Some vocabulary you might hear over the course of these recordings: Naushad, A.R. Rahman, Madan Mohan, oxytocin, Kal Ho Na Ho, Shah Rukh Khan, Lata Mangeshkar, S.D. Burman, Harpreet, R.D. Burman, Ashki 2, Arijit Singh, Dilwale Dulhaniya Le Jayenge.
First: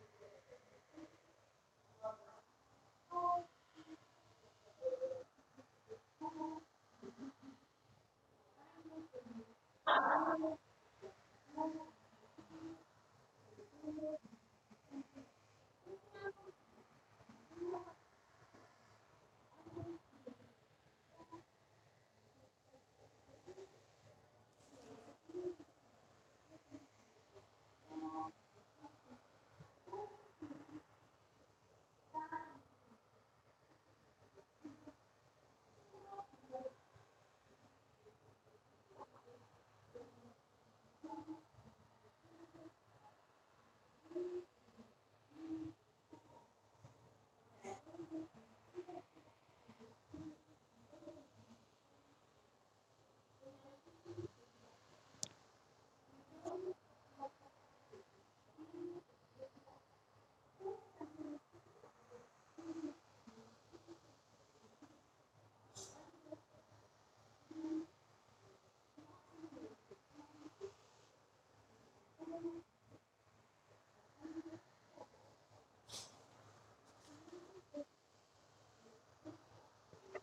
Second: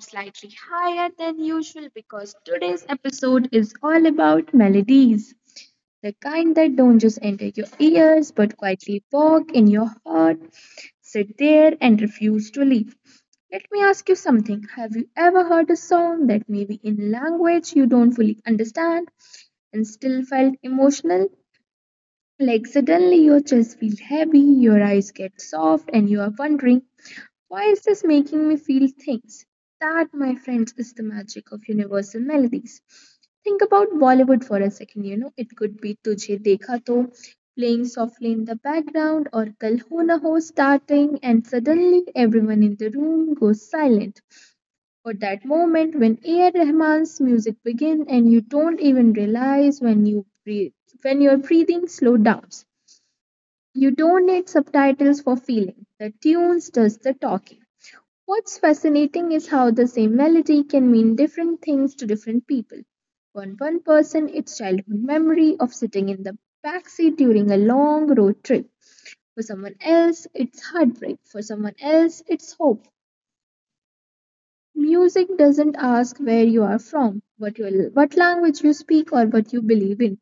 slightly higher than usual because today's episode is all about melodies. The kind that don't just enter your ears but quietly walk in your heart, sit there, and refuse to leave. Let me ask you something. Have you ever heard a song that maybe in language you don't fully understand and still felt emotional? Like suddenly your chest feels heavy, your eyes get soft, and you are wondering, why is this making me feel things? That, my friends, is the magic of universal melodies. Think about Bollywood for a second, it could be Tujhe Dekha To playing softly in the background or Kal Ho Na Ho starting, and suddenly everyone in the room goes silent. Or that moment when A.R. Rahman's music begins and you don't even realize when you breathe, when your breathing slows down. You don't need subtitles for feeling. The tunes does the talking. What's fascinating is how the same melody can mean different things to different people. For one person, it's childhood memory of sitting in the backseat during a long road trip. For someone else, it's heartbreak. For someone else, it's hope. Music doesn't ask where you are from, what language you speak, or what you believe in.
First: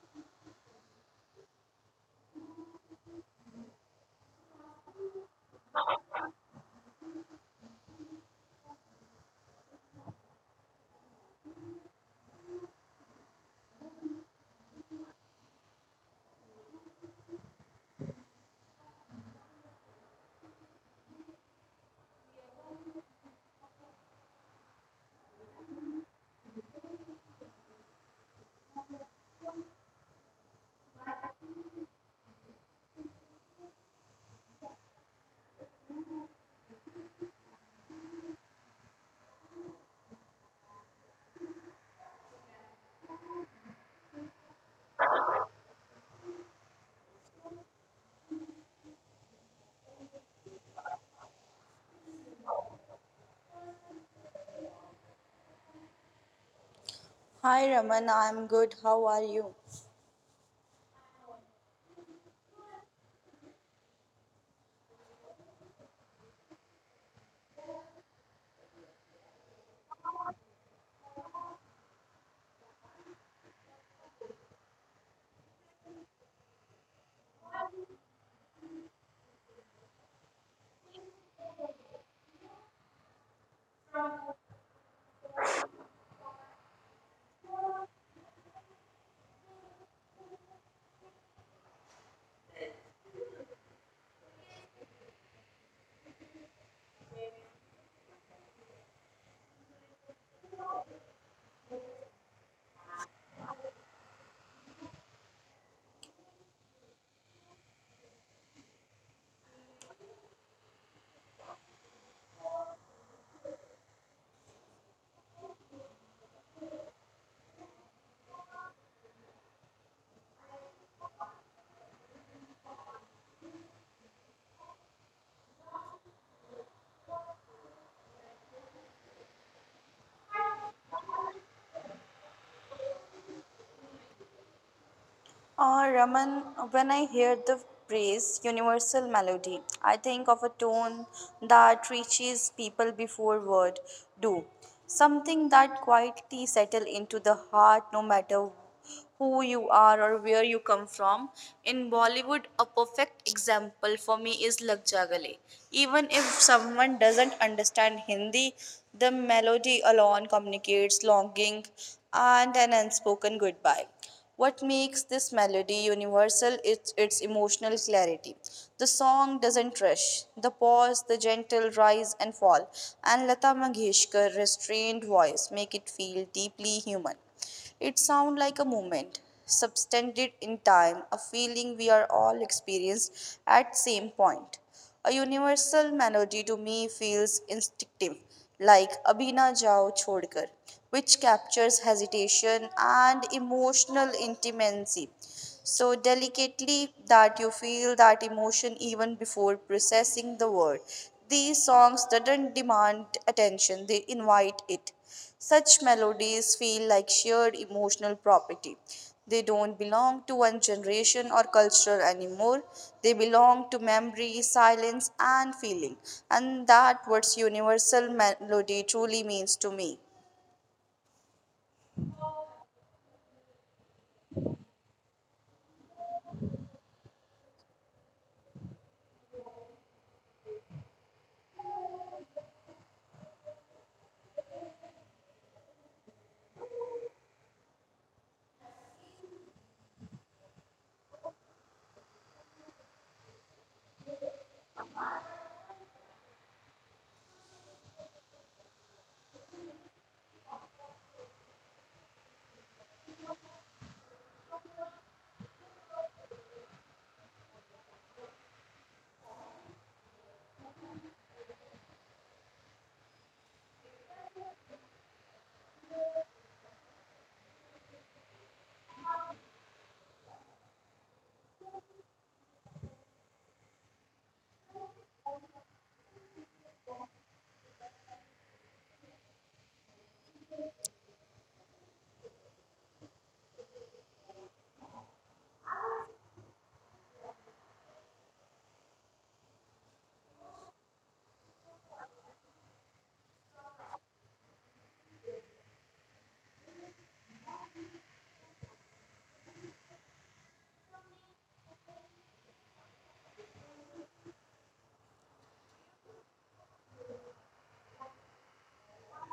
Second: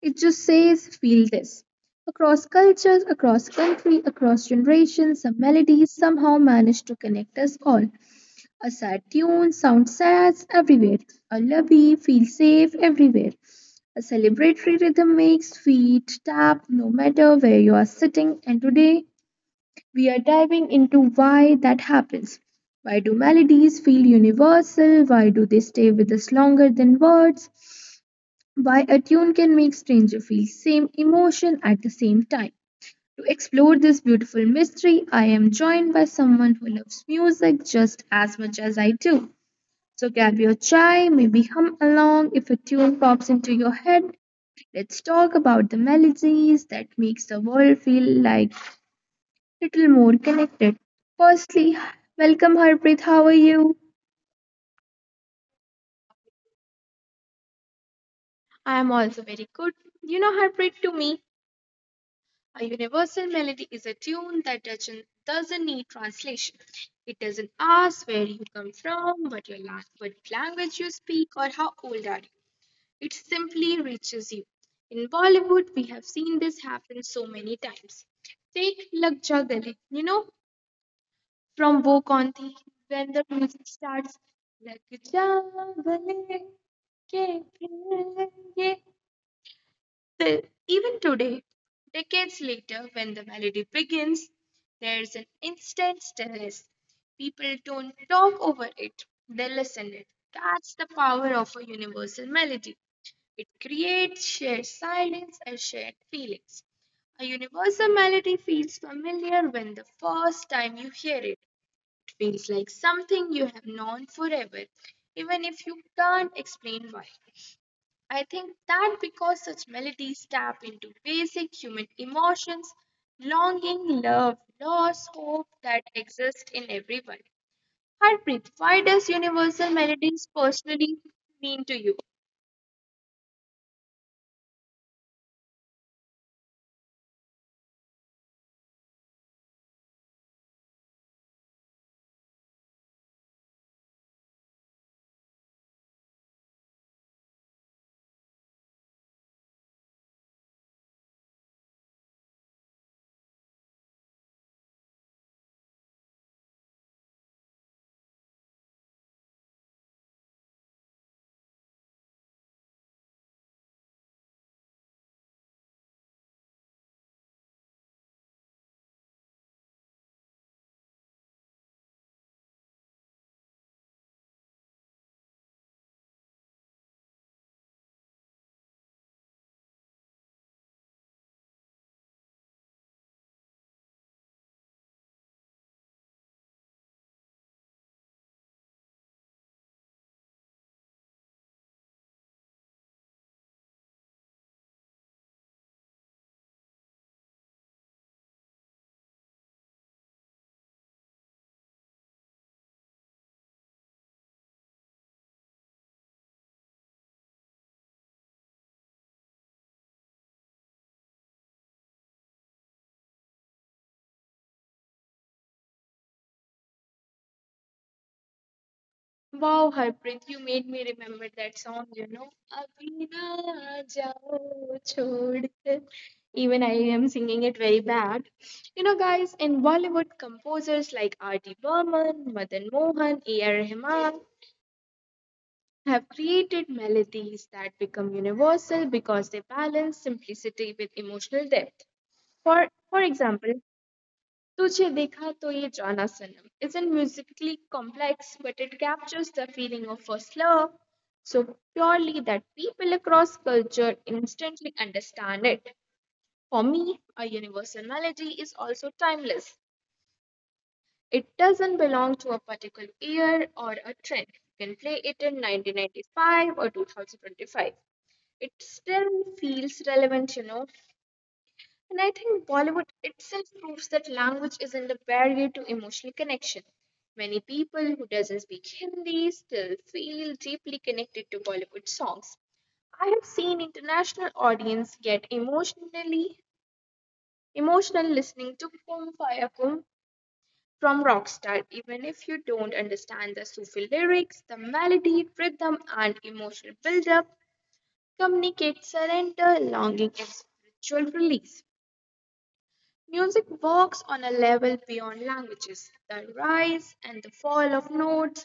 It just says, feel this. Across cultures, across country, across generations, some melodies somehow manage to connect us all. A sad tune sounds sad everywhere. A lovey feels safe everywhere. A celebratory rhythm makes feet tap no matter where you are sitting. And today we are diving into why that happens. Why do melodies feel universal? Why do they stay with us longer than words? Why a tune can make stranger feel same emotion at the same time. To explore this beautiful mystery, I am joined by someone who loves music just as much as I do. So grab your chai, maybe hum along if a tune pops into your head. Let's talk about the melodies that makes the world feel like little more connected. Firstly, welcome Harpreet, how are you? Hi Raman, I'm good. I am How are also very you? good. You know, Harpreet, to me, a universal melody is a tune that doesn't need translation. It doesn't ask where you come from, what language you speak, or how old are you. It simply reaches you. In Bollywood, we have seen this happen so many times. Take Lag Ja Gale, from Wo Kaun Thi, when the music starts, Lag Ja Gale, ke phir ye. Still, even today, decades later, when the melody begins, there's an instant stillness. People don't talk over it, they listen it. That's the power of a universal melody. It creates shared silence and shared feelings. A universal melody feels familiar when the first time you hear it feels like something you have known forever, even if you can't explain why. I think that because such melodies tap into basic human emotions, longing, love, loss, hope that exist in everyone. Harpreet, why does universal melodies personally mean to you? Raman, when I hear the phrase universal melody, I think of a tone that reaches people before word do. Something that quietly settle into the heart no matter who you are or where you come from. In Bollywood, a perfect example for me is Lag Ja Gale. Even if someone doesn't understand Hindi, the melody alone communicates longing and an unspoken goodbye. What makes this melody universal is its emotional clarity. The song doesn't rush. The pause, the gentle rise and fall, and Lata Mangeshkar's restrained voice make it feel deeply human. It sounds like a moment, subtended in time, a feeling we are all experienced at same point. A universal melody to me feels instinctive, like Abhina Jao Chodkar, which captures hesitation and emotional intimacy so delicately that you feel that emotion even before processing the word. These songs doesn't demand attention, they invite it. Such melodies feel like shared emotional property. They don't belong to one generation or culture anymore. They belong to memory, silence, and feeling. And that what universal melody truly means to me. Wow, Harpreet, you made me remember that song. "अभी ना जाओ छोड़कर." Even I am singing it very bad. Guys, in Bollywood, composers like R.D. Burman, Madan Mohan, A.R. Rahman have created melodies that become universal because they balance simplicity with emotional depth. For, for example, तुझे देखा तो ये Jana Sanam isn't musically complex, but it captures the feeling of first love so purely that people across culture instantly understand it. For me, a universal melody is also timeless. It doesn't belong to a particular year or a trend. You can play it in 1995 or 2025. It still feels relevant. And I think Bollywood itself proves that language isn't a barrier to emotional connection. Many people who doesn't speak Hindi still feel deeply connected to Bollywood songs. I have seen international audience get emotional listening to Kum Faya Kum from Rockstar, even if you don't understand the Sufi lyrics, the melody, rhythm, and emotional build-up communicate surrender, longing, and spiritual release. Music works on a level beyond languages. The rise and the fall of notes,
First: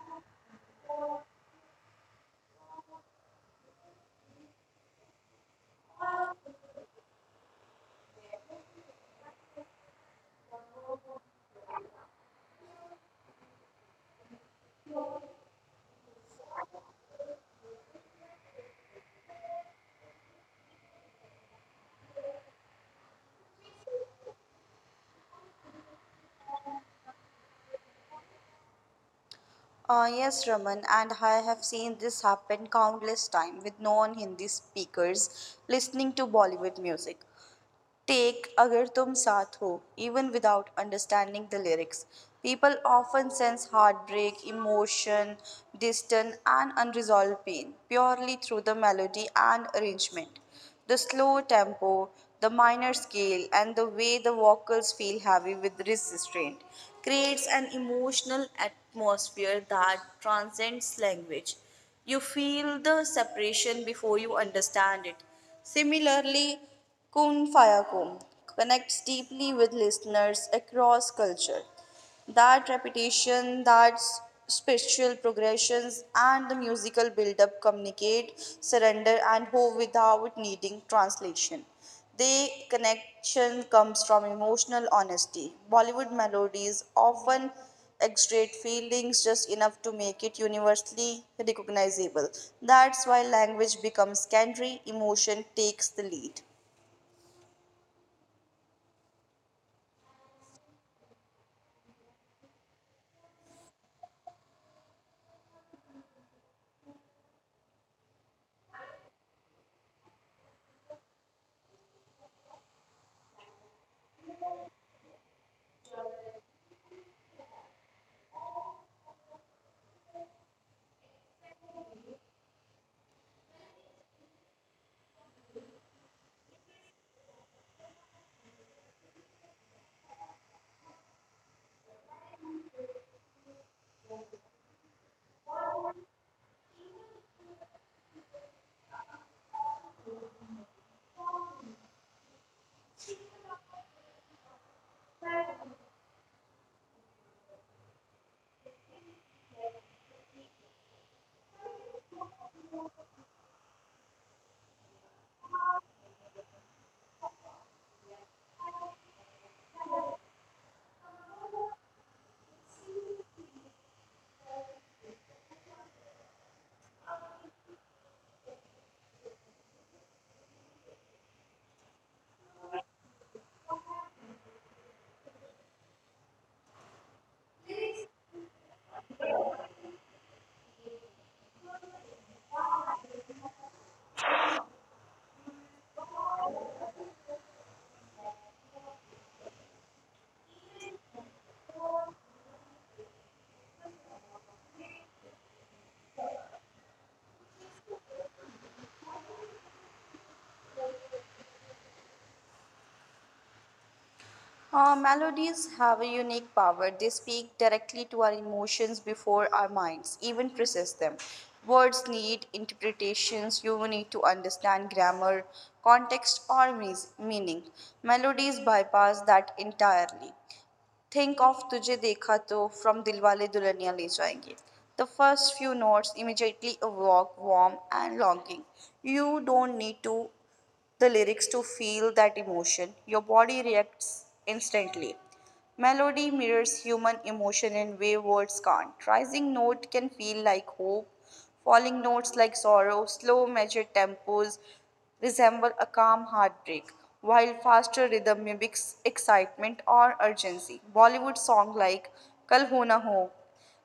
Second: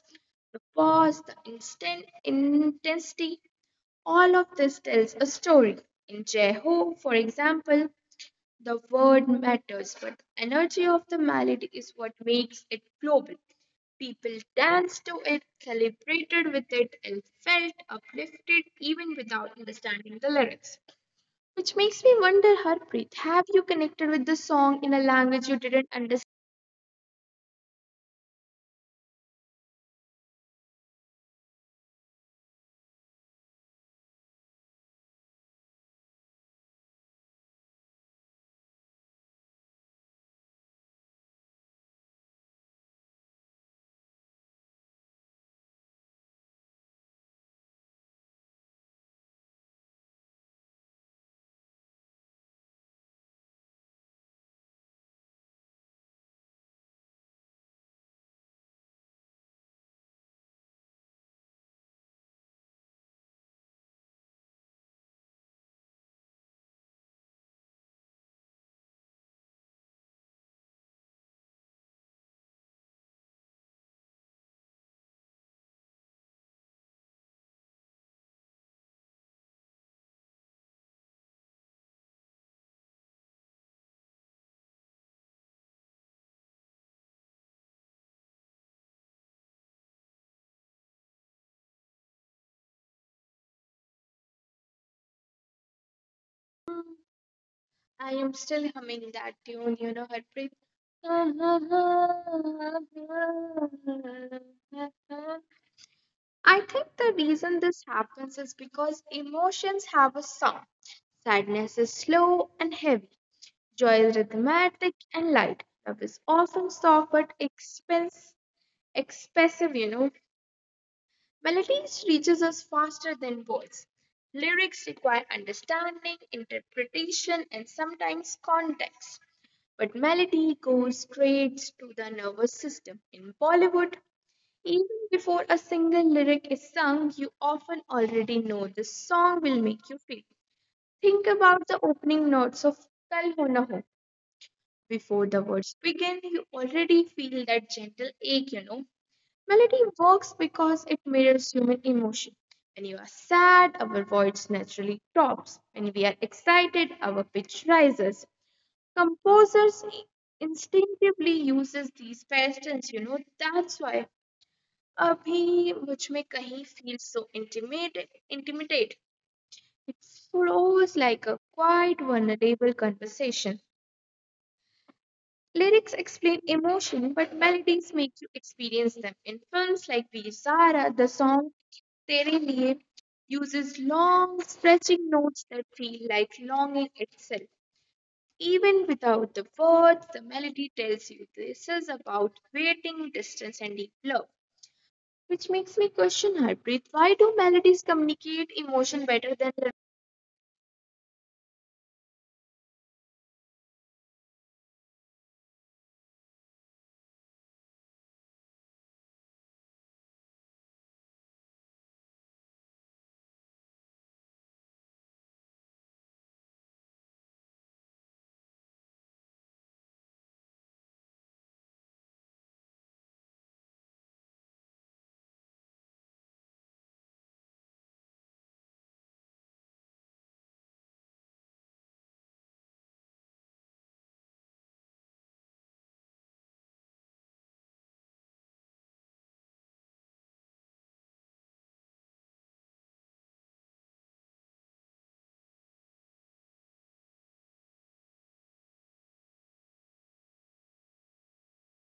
the pause, the instant intensity, all of this tells a story. In Jeho, for example, the word matters, but the energy of the melody is what makes it global. People danced to it, celebrated with it, and felt uplifted even without understanding the lyrics. Which makes me wonder, Harpreet, have you connected with the song in a language you didn't understand? Yes, Raman, and I have seen this happen countless times with non Hindi speakers listening to Bollywood music. Take Agar Tum Saath Ho, even without understanding the lyrics. People often sense heartbreak, emotion, distant, and unresolved pain purely through the melody and arrangement. The slow tempo, the minor scale, and the way the vocals feel heavy with restraint creates an emotional atmosphere that transcends language. You feel the separation before you understand it. Similarly, Kun Fayakun connects deeply with listeners across culture. That repetition, spiritual progressions, and the musical build-up communicate surrender and hope without needing translation. The connection comes from emotional honesty. Bollywood melodies often exaggerate feelings just enough to make it universally recognizable. That's why language becomes secondary, emotion takes the lead. Hmm, I am still humming that tune, Harpreet. I think the reason this happens is because emotions have a sound. Sadness is slow and heavy. Joy is rhythmatic and light. Love is often soft but expressive, you know. Melodies reaches us faster than words. Lyrics require understanding, interpretation, and sometimes context. But melody goes straight to the nervous system. In Bollywood, even before a single lyric is sung, you often already know the song will make you feel. Think about the opening notes of Kal Ho Na Ho. Before the words begin, you already feel that gentle ache. Melody works because it mirrors human emotion. When you are sad, our voice naturally drops. When we are excited, our pitch rises. Composers instinctively uses these patterns. That's why Abhi Mujhme Kahin feels so intimate, intimidate. It flows like a quiet, vulnerable conversation. Lyrics explain emotion, but melodies make you experience them. In films like Veer Zara, the song Serenade uses long, stretching notes that feel like longing itself. Even without the words, the melody tells you this is about waiting, distance, and deep love. Which makes me question, Harpreet, why do melodies communicate emotion better than lyrics? Melodies have a unique power. They speak directly to our emotions before our minds even process them. Words need interpretations. You need to understand grammar, context, or meaning. Melodies bypass that entirely. Think of Tujhe Dekha To from Dilwale Dulhaniya Le Jayenge. The first few notes immediately evoke warmth and longing. You don't need to the lyrics to feel that emotion. Your body reacts instantly. Melody mirrors human emotion in way words can't. Rising note can feel like hope, falling notes like sorrow, slow measured tempos resemble a calm heartbreak, while faster rhythm mimics excitement or urgency. Bollywood song like Kal Ho Na Ho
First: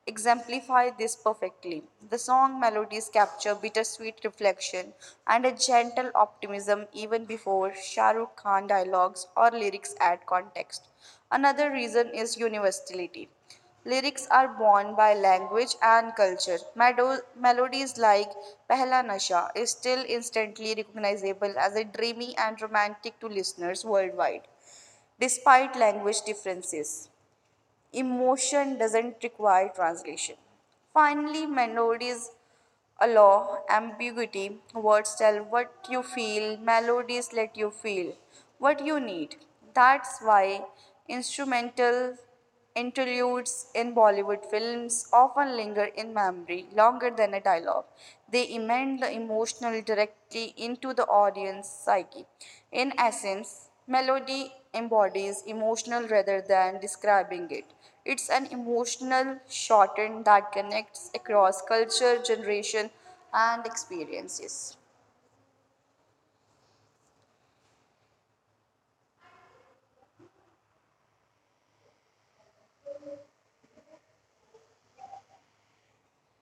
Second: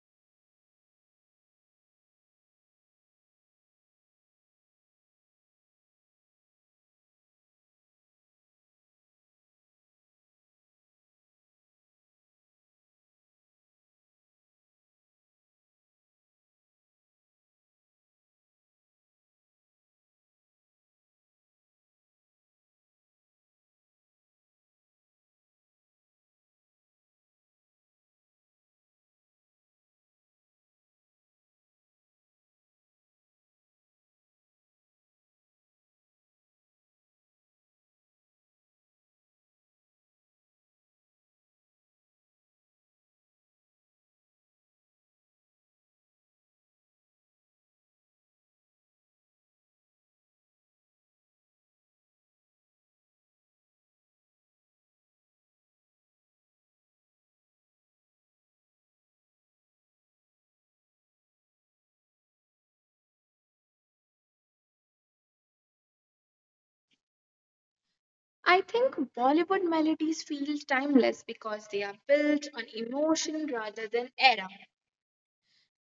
exemplify this perfectly. The song melodies capture bittersweet reflection and a gentle optimism even before Shah Rukh Khan dialogues or lyrics add context. Another reason is universality. Lyrics are born by language and culture. Melodies like Pehla Nasha is still instantly recognizable as a dreamy and romantic to listeners worldwide, despite language differences. Emotion doesn't require translation. Finally, melodies allow ambiguity. Words tell what you feel, melodies let you feel what you need. That's why instrumental interludes in Bollywood films often linger in memory longer than a dialogue. They embed the emotional directly into the audience psyche. In essence, melody embodies emotional rather than describing it. It's an emotional shorthand that connects across culture, generation, and experiences. I think Bollywood melodies feel timeless because they are built on emotion rather than era.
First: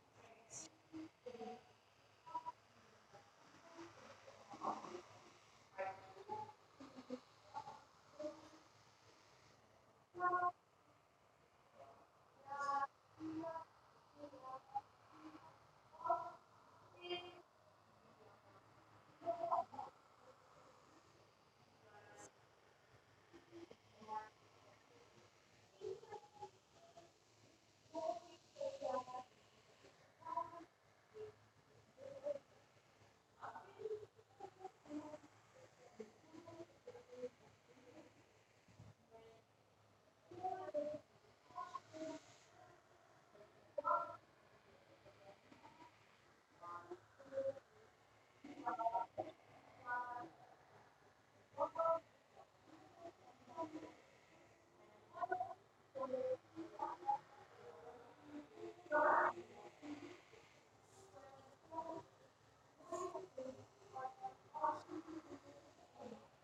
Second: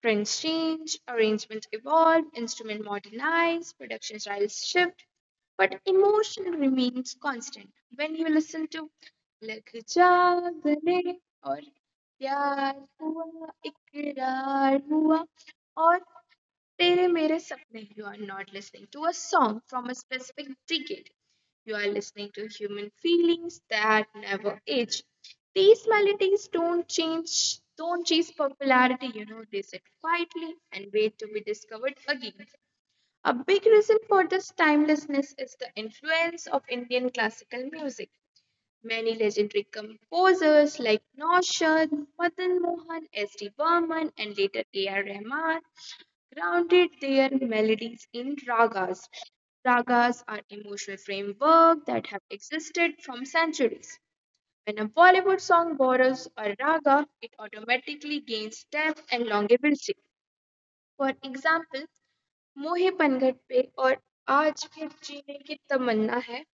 Trends change, arrangements evolve, instrument modernize, production styles shift, but emotion remains constant. When you listen to Lag Ja Gale or Pyar Hua Ikrar Hua or Tere Mere Sapne, you are not listening to a song from a specific decade. You are listening to human feelings that never age. These melodies don't change, don't chase popularity, they sit quietly and wait to be discovered again. A big reason for this timelessness is the influence of Indian classical music. Many legendary composers like Naushad, Madan Mohan, S. D. Burman, and later A. R. Rahman grounded their melodies in ragas. Ragas are emotional framework that have existed from centuries. When a Bollywood song borrows a raga, it automatically gains depth and longevity. For example, Mohi Pangat Pe or Aaj Phir Jeene Ki Tamanna Hai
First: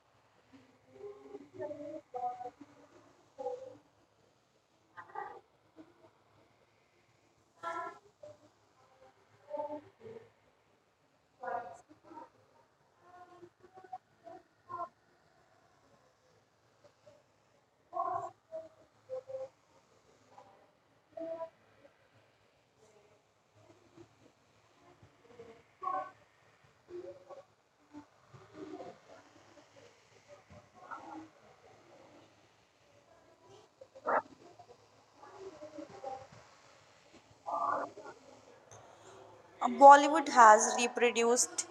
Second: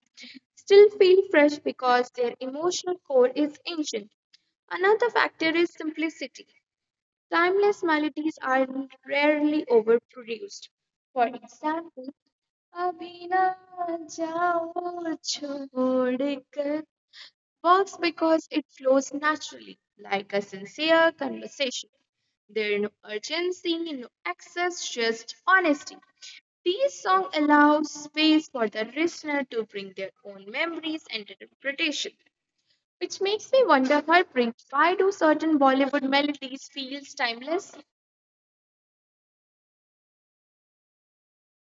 still feel fresh because their emotional core is ancient. Another factor is simplicity. Timeless melodies are rarely overproduced. For example, "अभी ना जाओ छोड़कर" works because it flows naturally, like a sincere conversation. There is no urgency, no excess, just honesty. These songs allow space for the listener to bring their own memories and interpretation, which makes me wonder, Harpreet, why do certain Bollywood melodies feel timeless? Bollywood has reproduced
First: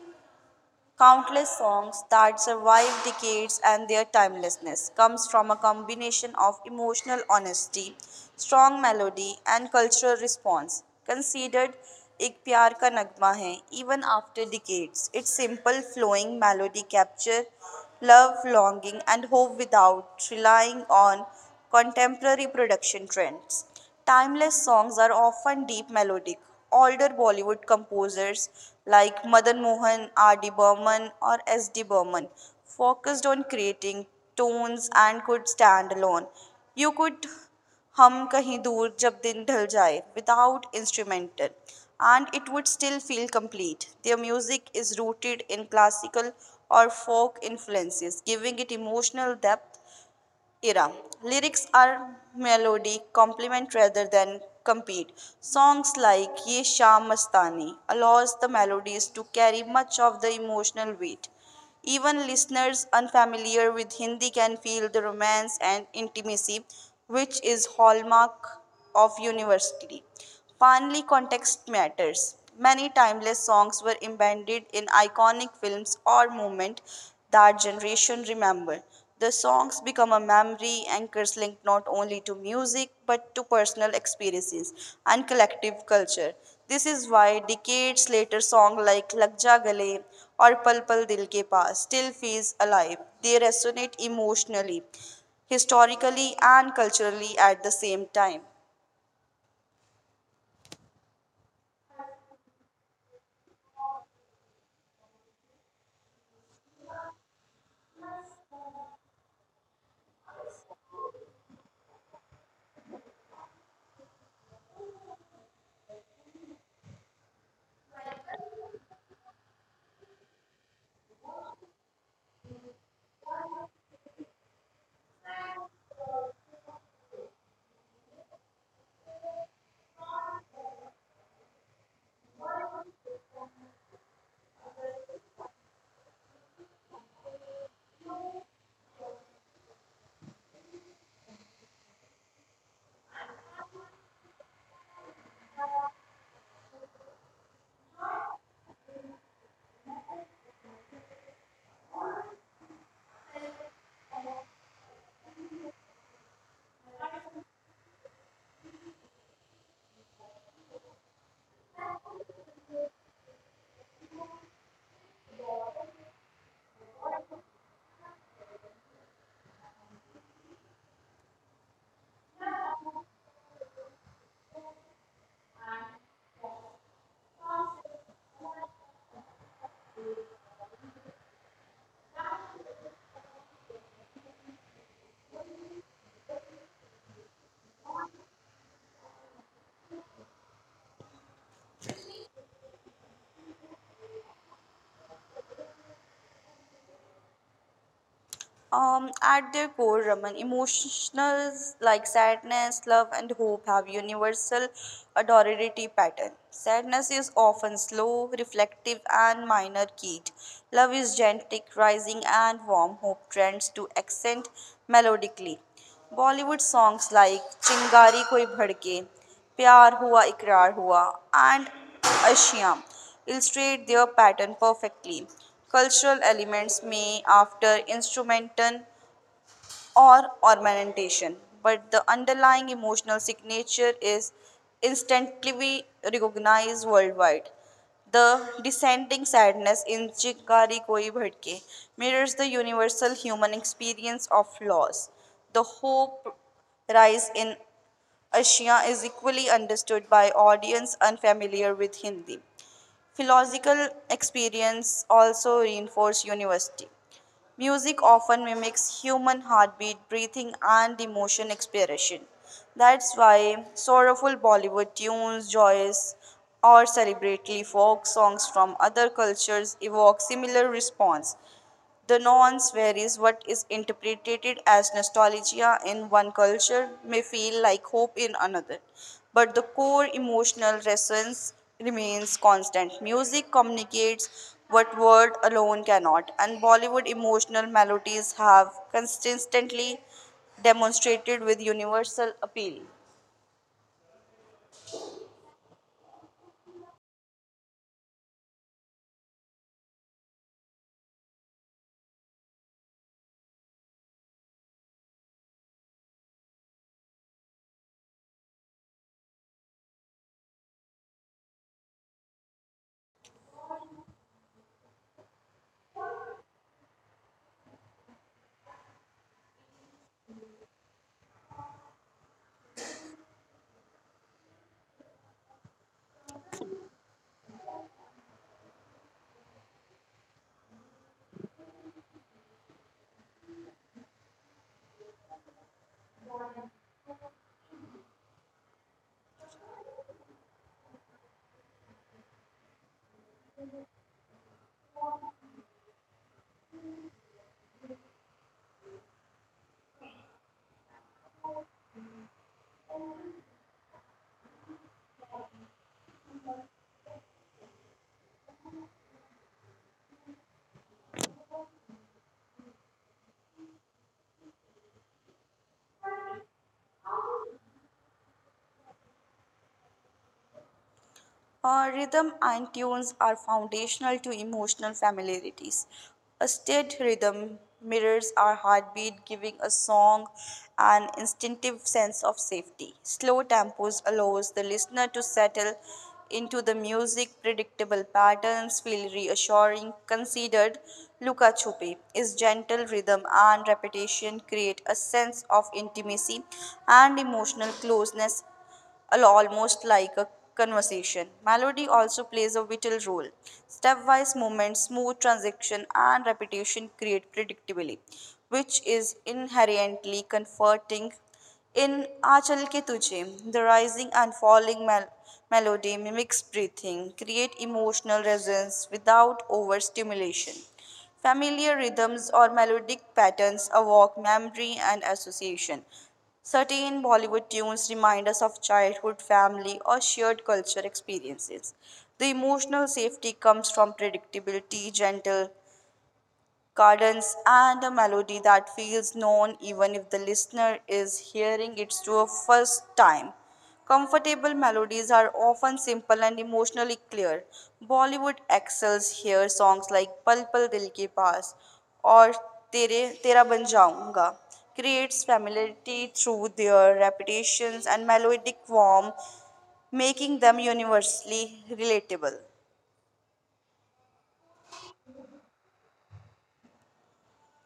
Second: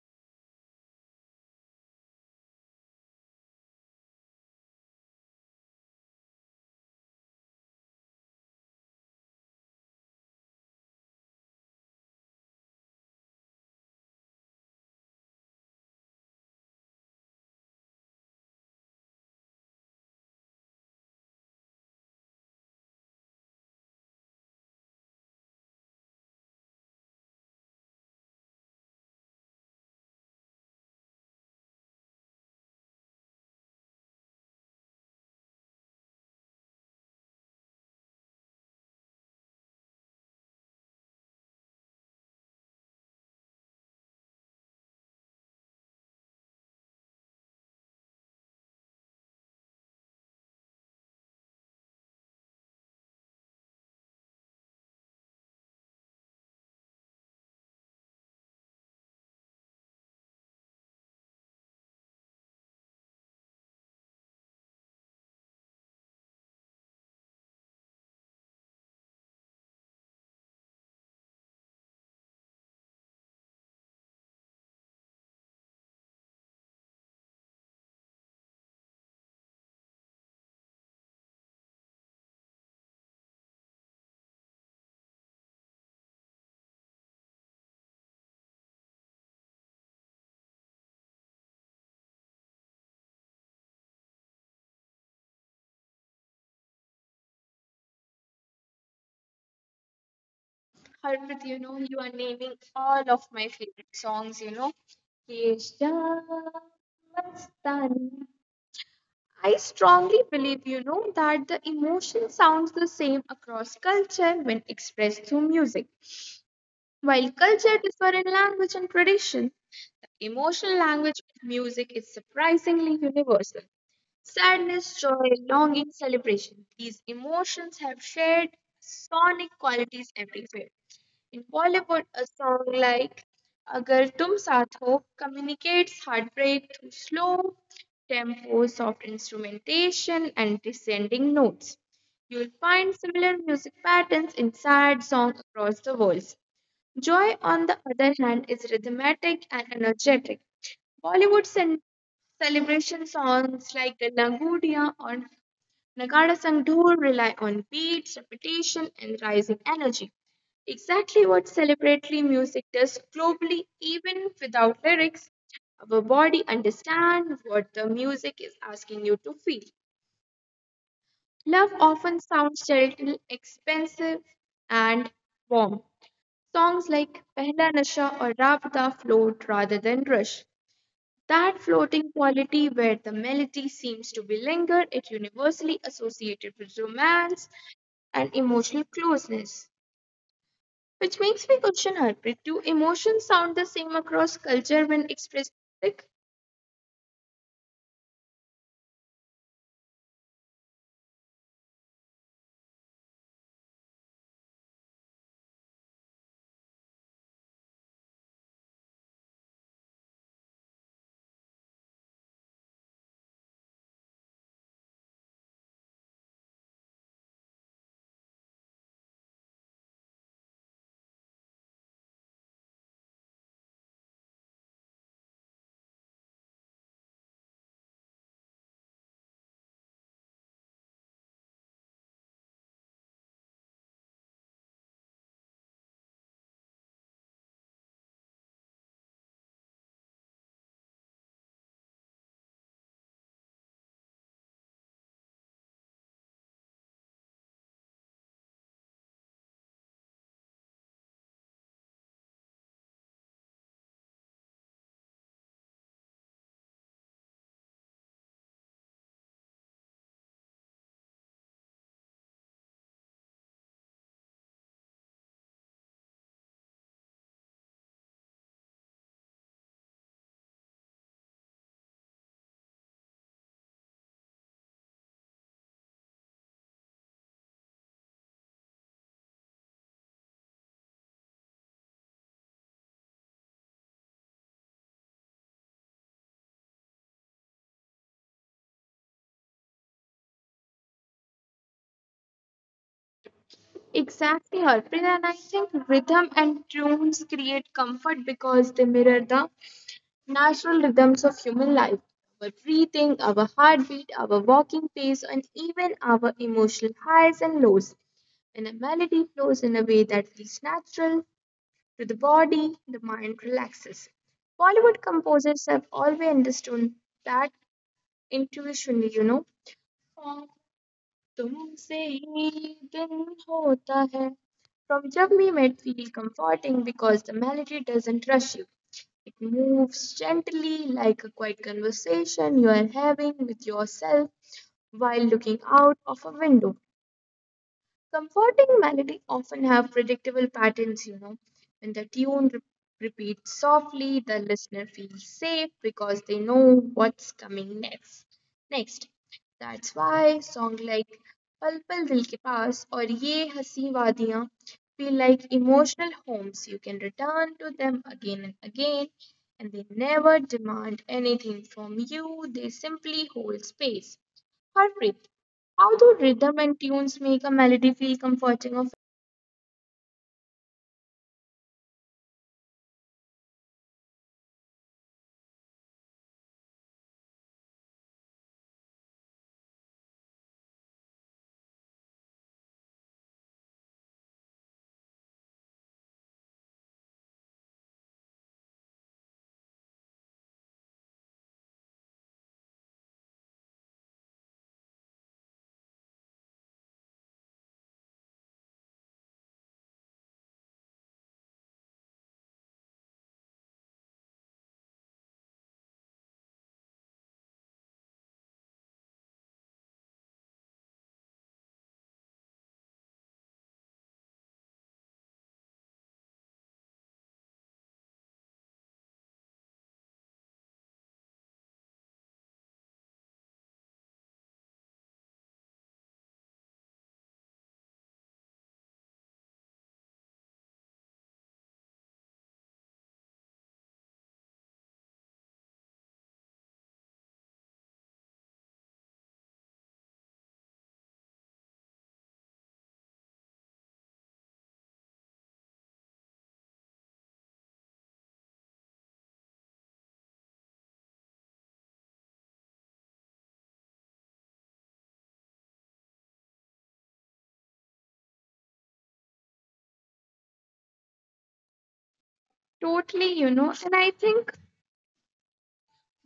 countless songs that survive decades and their timelessness comes from a combination of emotional honesty, strong melody and cultural response. Considered एक प्यार का नगमा है even after decades. Its simple flowing melody capture love, longing and hope without relying on contemporary production trends. Timeless songs are often deep melodic. Older Bollywood composers like Madan Mohan, R.D. Burman, or S.D. Burman focused on creating tones and could stand alone. You could hum Kahin Dur Jab Din ढल Jaye without instrumental, and it would still feel complete. Their music is rooted in classical or folk influences, giving it emotional depth era. Lyrics are melodic, complement rather than compete. Songs like Ye Sham Mastani allows the melodies to carry much of the emotional weight. Even listeners unfamiliar with Hindi can feel the romance and intimacy, which is hallmark of university. Finally, context matters. Many timeless songs were embedded in iconic films or moments that generation remember. The songs become a memory anchors linked not only to music but to personal experiences and collective culture. This is why decades later songs like Lag Ja Gale or Pal Pal Dil Ke Paas still feels alive. They resonate emotionally, historically and culturally at the same time. Harpreet, you are naming all of my favorite songs. Keshavastani. I strongly believe, that the emotion sounds the same across culture when expressed through music. While culture differ in language and tradition, the emotional language of music is surprisingly universal. Sadness, joy, longing, celebration. These emotions have shared sonic qualities everywhere. In Bollywood, a song like Agar Tum Saath Ho communicates heartbreak through slow tempo, soft instrumentation, and descending notes. You'll find similar music patterns in sad songs across the world. Joy, on the other hand, is rhythmic and energetic. Bollywood celebration songs like Galla Gudiya or Nagara Sangdur rely on beats, repetition, and rising energy. Exactly what celebratory music does globally, even without lyrics. Our body understands what the music is asking you to feel. Love often sounds gentle, expensive, and warm. Songs like Pehla Nasha or Rabda float rather than rush. That floating quality where the melody seems to be lingered is universally associated with romance and emotional closeness, which makes me question Harpreet. Do emotions sound the same across culture when expressed? Like, At their core, Raman, emotions like sadness, love, and hope have universal adorability pattern. Sadness is often slow, reflective, and minor keyed. Love is gentle, rising, and warm. Hope trends to accent melodically. Bollywood songs like Chingari Koi Bhadke प्यार हुआ इकरार हुआ and ashiyam illustrate their pattern perfectly cultural elements may after instrumental or ornamentation, but the underlying emotional signature is instantly recognized worldwide. The descending sadness in Chikari Koi Bhatke mirrors the universal human experience of loss. The hope rise in Asia is equally understood by audience unfamiliar with Hindi. Philosophical experience also reinforce university. Music often mimics human heartbeat, breathing, and emotion expression. That's why sorrowful Bollywood tunes, joys, or celebratory folk songs from other cultures evoke similar response. The nuance varies. What is interpreted as nostalgia in one culture may feel like hope in another, but the core emotional resonance remains constant. Music communicates what word alone cannot, and Bollywood emotional melodies have consistently demonstrated with universal appeal. exactly, Harpreet. And I think rhythm and tunes create comfort because they mirror the natural rhythms of human life, our breathing, our heartbeat, our walking pace, and even our emotional highs and lows. When a melody flows in a way that feels natural to the body, the mind relaxes. Bollywood composers have always understood that intuition. "और तुमसे ही दिन होता है." From Jab We Met feel comforting because the melody doesn't rush you. It moves gently like a quiet conversation you are having with yourself while looking out of a window. Comforting melody often have predictable patterns. When the tune repeats softly, the listener feels safe because they know what's coming next. Next, that's why songs like Pal Pal Dil Ke Paas or Ye Hasi Wadiyan feel like emotional homes. You can return to them again and again, and they never demand anything from you. They simply hold space. Harpreet, how do rhythm and tunes make a melody feel comforting or Rhythm and tunes are foundational to emotional familiarities. A steady rhythm mirrors our heartbeat, giving a song an instinctive sense of safety. Slow tempos allows the listener to settle into the music. Predictable patterns feel reassuring. Considered Luka Chupi is gentle rhythm and repetition create a sense of intimacy and emotional closeness almost like a conversation. Melody also plays a vital role. Stepwise movement, smooth transition, and repetition create predictability, which is inherently comforting. In Achal Ke Tujhe, the rising and falling melody mimics breathing, create emotional resonance without overstimulation familiar rhythms or melodic patterns evoke memory and association. Certain Bollywood tunes remind us of childhood, family, or shared culture experiences. The emotional safety comes from predictability, gentle gardens and a melody that feels known even if the listener is hearing it for the first time. Comfortable melodies are often simple and emotionally clear. Bollywood excels here songs like Pal Pal Dil Ke Paas or Tere, Tera Ban Jaunga creates familiarity through their repetitions and melodic form, making them universally relatable. totally, And I think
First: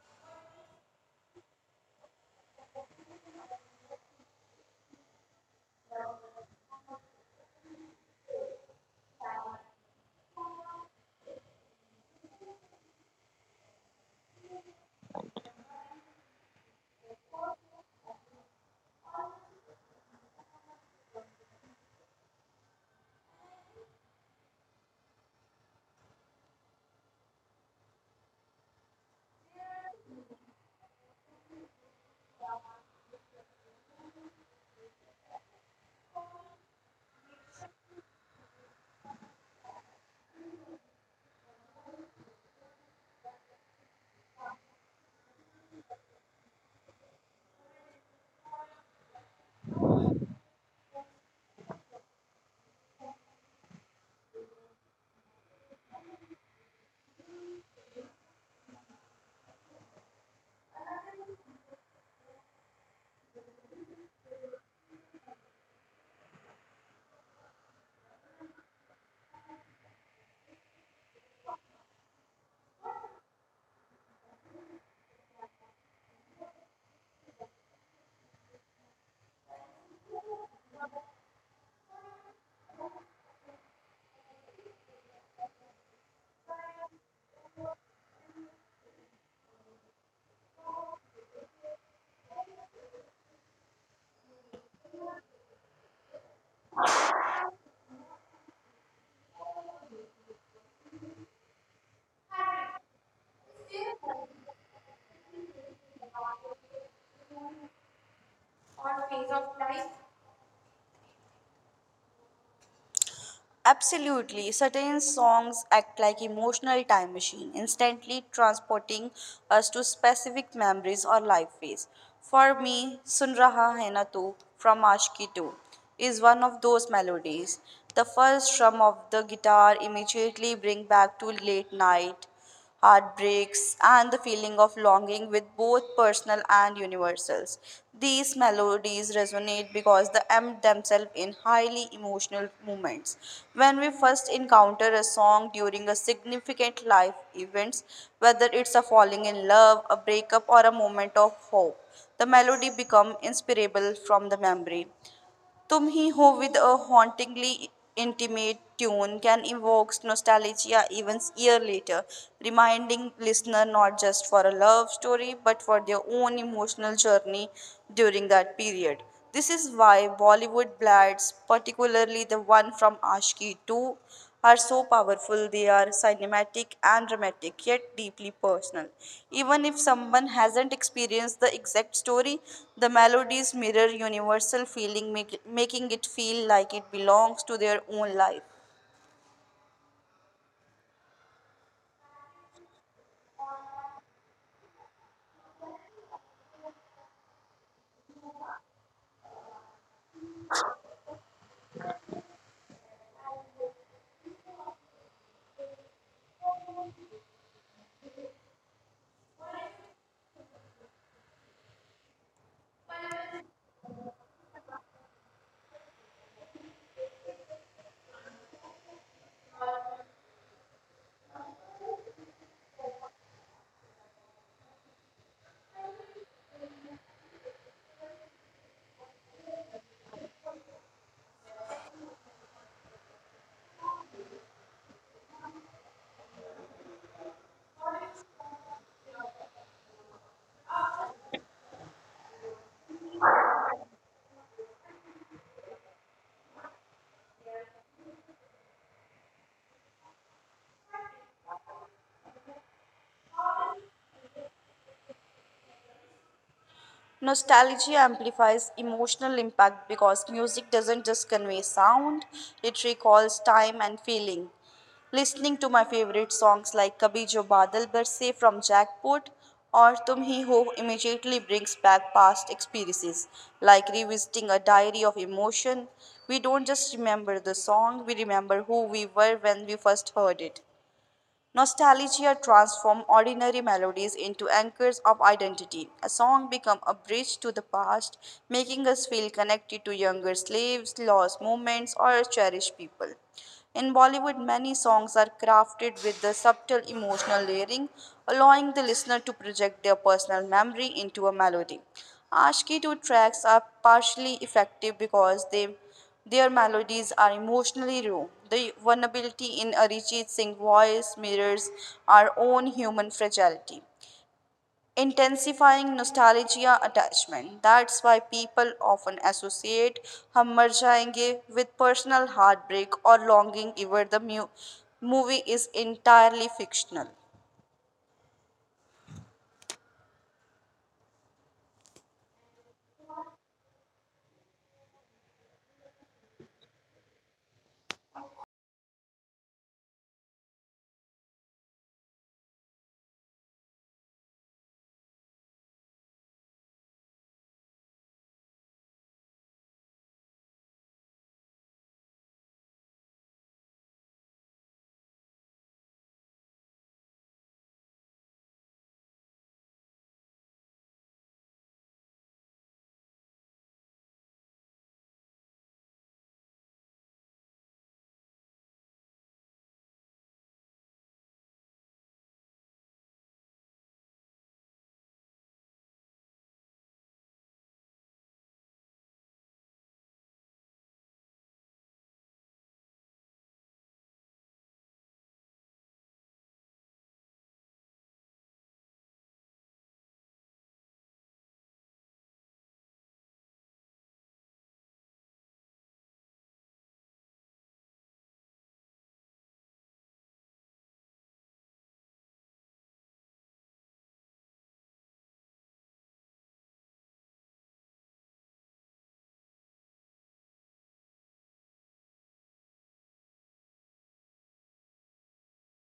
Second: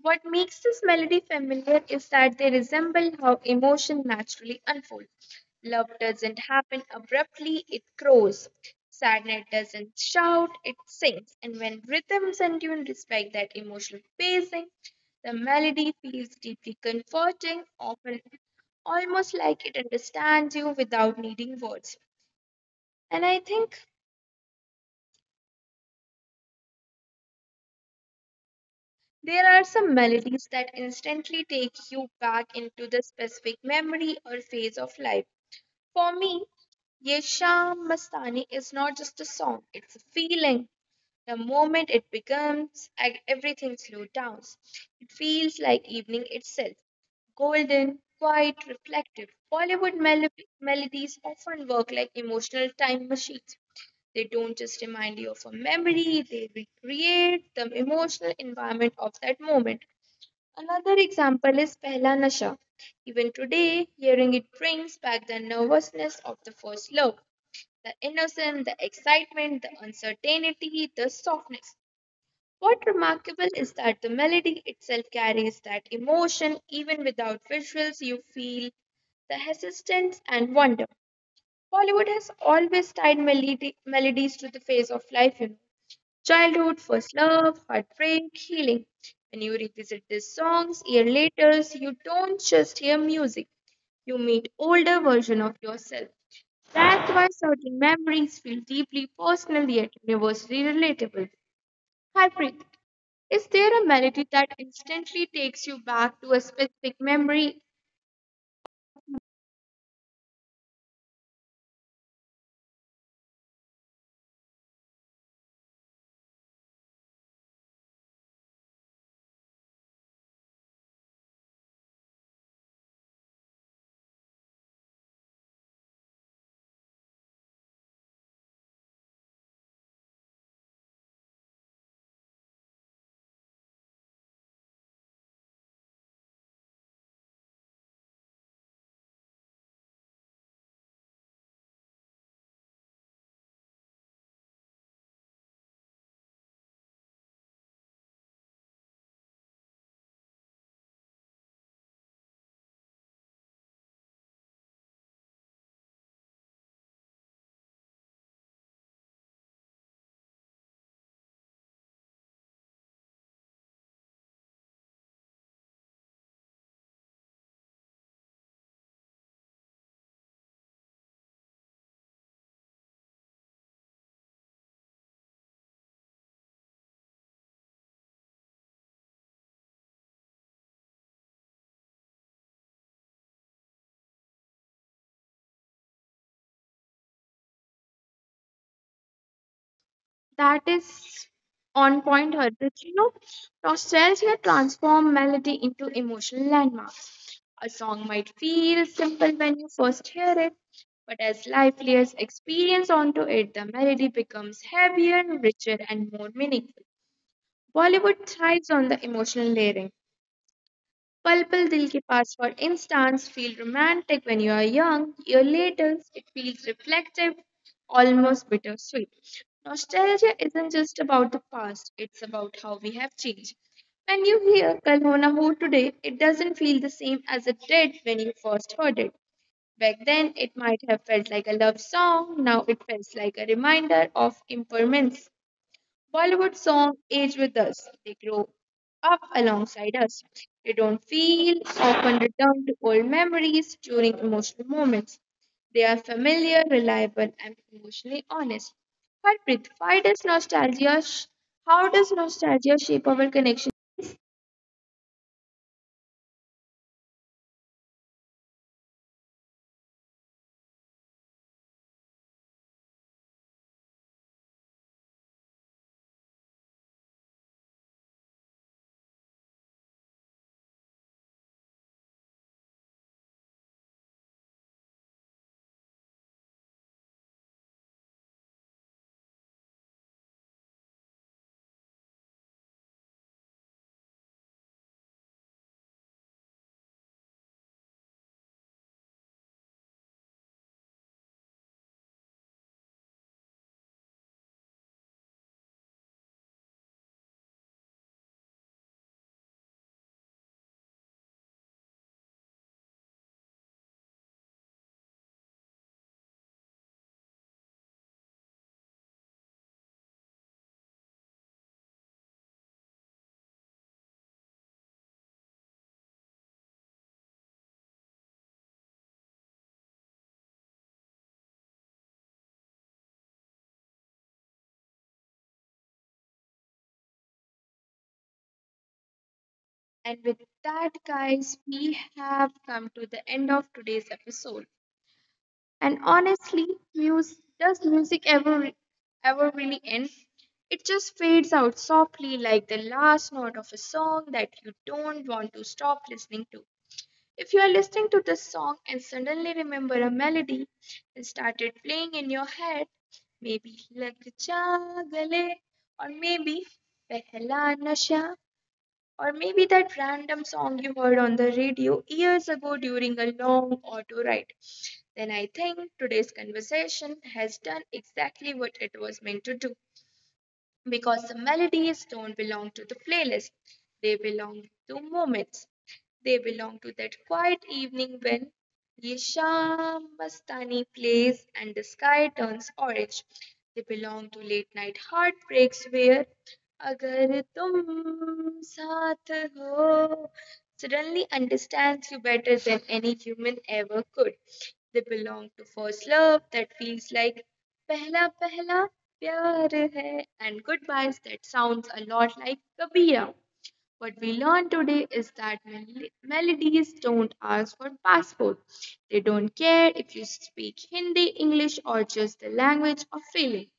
what makes this melody familiar is that they resemble how emotion naturally unfolds. Love doesn't happen abruptly, it grows. Sadness doesn't shout, it sings. And when rhythms and tune respect that emotional pacing, the melody feels deeply comforting, often almost like it understands you without needing words. And I think there are some melodies that instantly take you back into the specific memory or phase of life. For me, Ye Shyam Mastani is not just a song, it's a feeling. The moment it becomes, everything slows down. It feels like evening itself, golden, quiet, reflective. Bollywood melodies often work like emotional time machines. They don't just remind you of a memory, they recreate the emotional environment of that moment. Another example is Pehla Nasha. Even today, hearing it brings back the nervousness of the first love, the innocence, the excitement, the uncertainty, the softness. What remarkable is that the melody itself carries that emotion even without visuals, you feel the hesitance and wonder. Bollywood has always tied melody, melodies to the phase of life, childhood, first love, heartbreak, healing. When you revisit these songs year later, you don't just hear music, you meet older version of yourself. That's why certain memories feel deeply personal yet universally relatable. Harpreet, is there a melody that instantly takes you back to a specific memory? Absolutely. Certain songs act like emotional time machine, instantly transporting us to specific memories or life phase. For me, Sun Raha Hai Na Tu from Ashki 2 is one of those melodies. The first strum of the guitar immediately bring back to late night heartbreaks, and the feeling of longing with both personal and universals. These melodies resonate because they empt themselves in highly emotional moments. When we first encounter a song during a significant life event, whether it's a falling in love, a breakup, or a moment of hope, the melody becomes inspirable from the memory. Tum Hi Ho with a hauntingly intimate tune can evoke nostalgia even a year later, reminding listener not just for a love story but for their own emotional journey during that period. This is why Bollywood ballads, particularly the one from Ashki 2, are so powerful, they are cinematic and dramatic, yet deeply personal. Even if someone hasn't experienced the exact story, the melodies mirror universal feeling, make, making it feel like it belongs to their own life. That is on point, Harpreet. Nostalgia transforms melody into emotional landmarks. A song might feel simple when you first hear it, but as life layers experience onto it, the melody becomes heavier, richer, and more meaningful. Bollywood thrives on the emotional layering. Pal Pal Dil Ke Paas, for instance, feel romantic when you are young. Year later, it feels reflective, almost bittersweet. Nostalgia isn't just about the past, it's about how we have changed. When you hear Kal Ho Na Ho today, it doesn't feel the same as it did when you first heard it. Back then, it might have felt like a love song. Now it feels like a reminder of impermanence. Bollywood songs age with us. They grow up alongside us. They don't feel, often return to old memories during emotional moments. They are familiar, reliable, and emotionally honest. Harpreet, why does how does nostalgia shape our connection? Nostalgia amplifies emotional impact because music doesn't just convey sound, it recalls time and feeling. Listening to my favorite songs like Kabhi Jo Badal Barse from Jackpot or Tum Hi Ho immediately brings back past experiences, like revisiting a diary of emotion. We don't just remember the song, we remember who we were when we first heard it. Nostalgia transforms ordinary melodies into anchors of identity. A song becomes a bridge to the past, making us feel connected to younger slaves, lost moments, or cherished people. In Bollywood, many songs are crafted with the subtle emotional layering, allowing the listener to project their personal memory into a melody. Ashki 2 tracks are partially effective because they their melodies are emotionally raw. The vulnerability in Arijit Singh's voice mirrors our own human fragility, intensifying nostalgia attachment. That's why people often associate Hum Mar Jayenge with personal heartbreak or longing, even the movie is entirely fictional. And with that, guys, we have come to the end of today's episode. And honestly, muse, does music ever really end? It just fades out softly like the last note of a song that you don't want to stop listening to. If you are listening to this song and suddenly remember a melody and started playing in your head, maybe Lag Ja Gale, or maybe Pehla Nasha, or maybe that random song you heard on the radio years ago during a long auto ride, then I think today's conversation has done exactly what it was meant to do because the melodies don't belong to the playlist. They belong to moments. They belong to that quiet evening when Ye Sham Mastani plays and the sky turns orange. They belong to late night heartbreaks where Agar Tum Saath Ho suddenly understands you better than any human ever could. They belong to first love that feels like Pehla Pehla Pyar Hai and goodbyes that sounds a lot like Kabira. What we learned today is that melodies don't ask for passport. They don't care if you speak Hindi, English, or just the language of feeling.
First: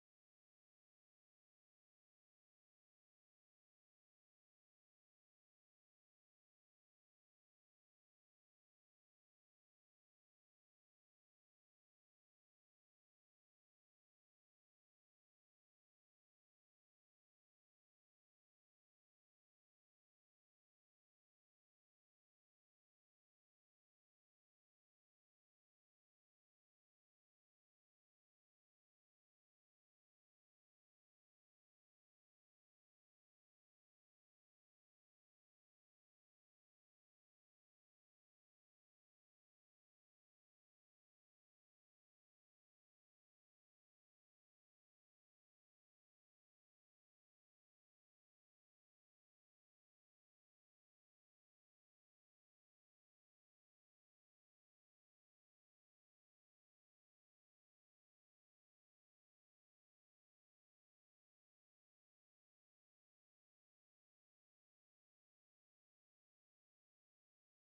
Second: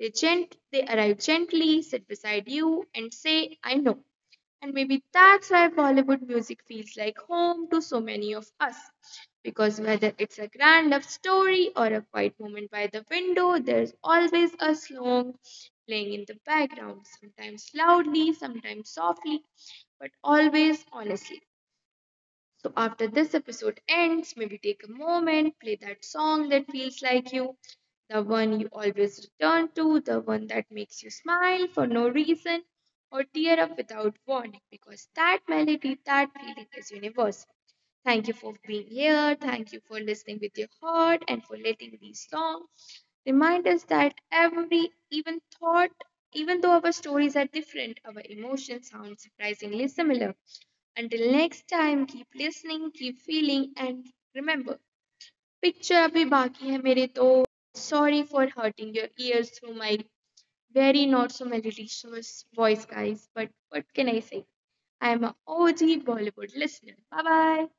They arrive gently, sit beside you, and say, "I know." And maybe that's why Bollywood music feels like home to so many of us. Because whether it's a grand love story or a quiet moment by the window, there's always a song playing in the background, sometimes loudly, sometimes softly, but always honestly. So after this episode ends, maybe take a moment, play that song that feels like you, the one you always return to, the one that makes you smile for no reason or tear up without warning because that melody, that feeling is universal. Thank you for being here. Thank you for listening with your heart and for letting these songs remind us that every even thought, even though our stories are different, our emotions sound surprisingly similar. Until next time, keep listening, keep feeling, and remember, picture abhi baki hai mere to. Sorry for hurting your ears through my very not so melodious voice, guys. But what can I say? I am an OG Bollywood listener. Bye bye.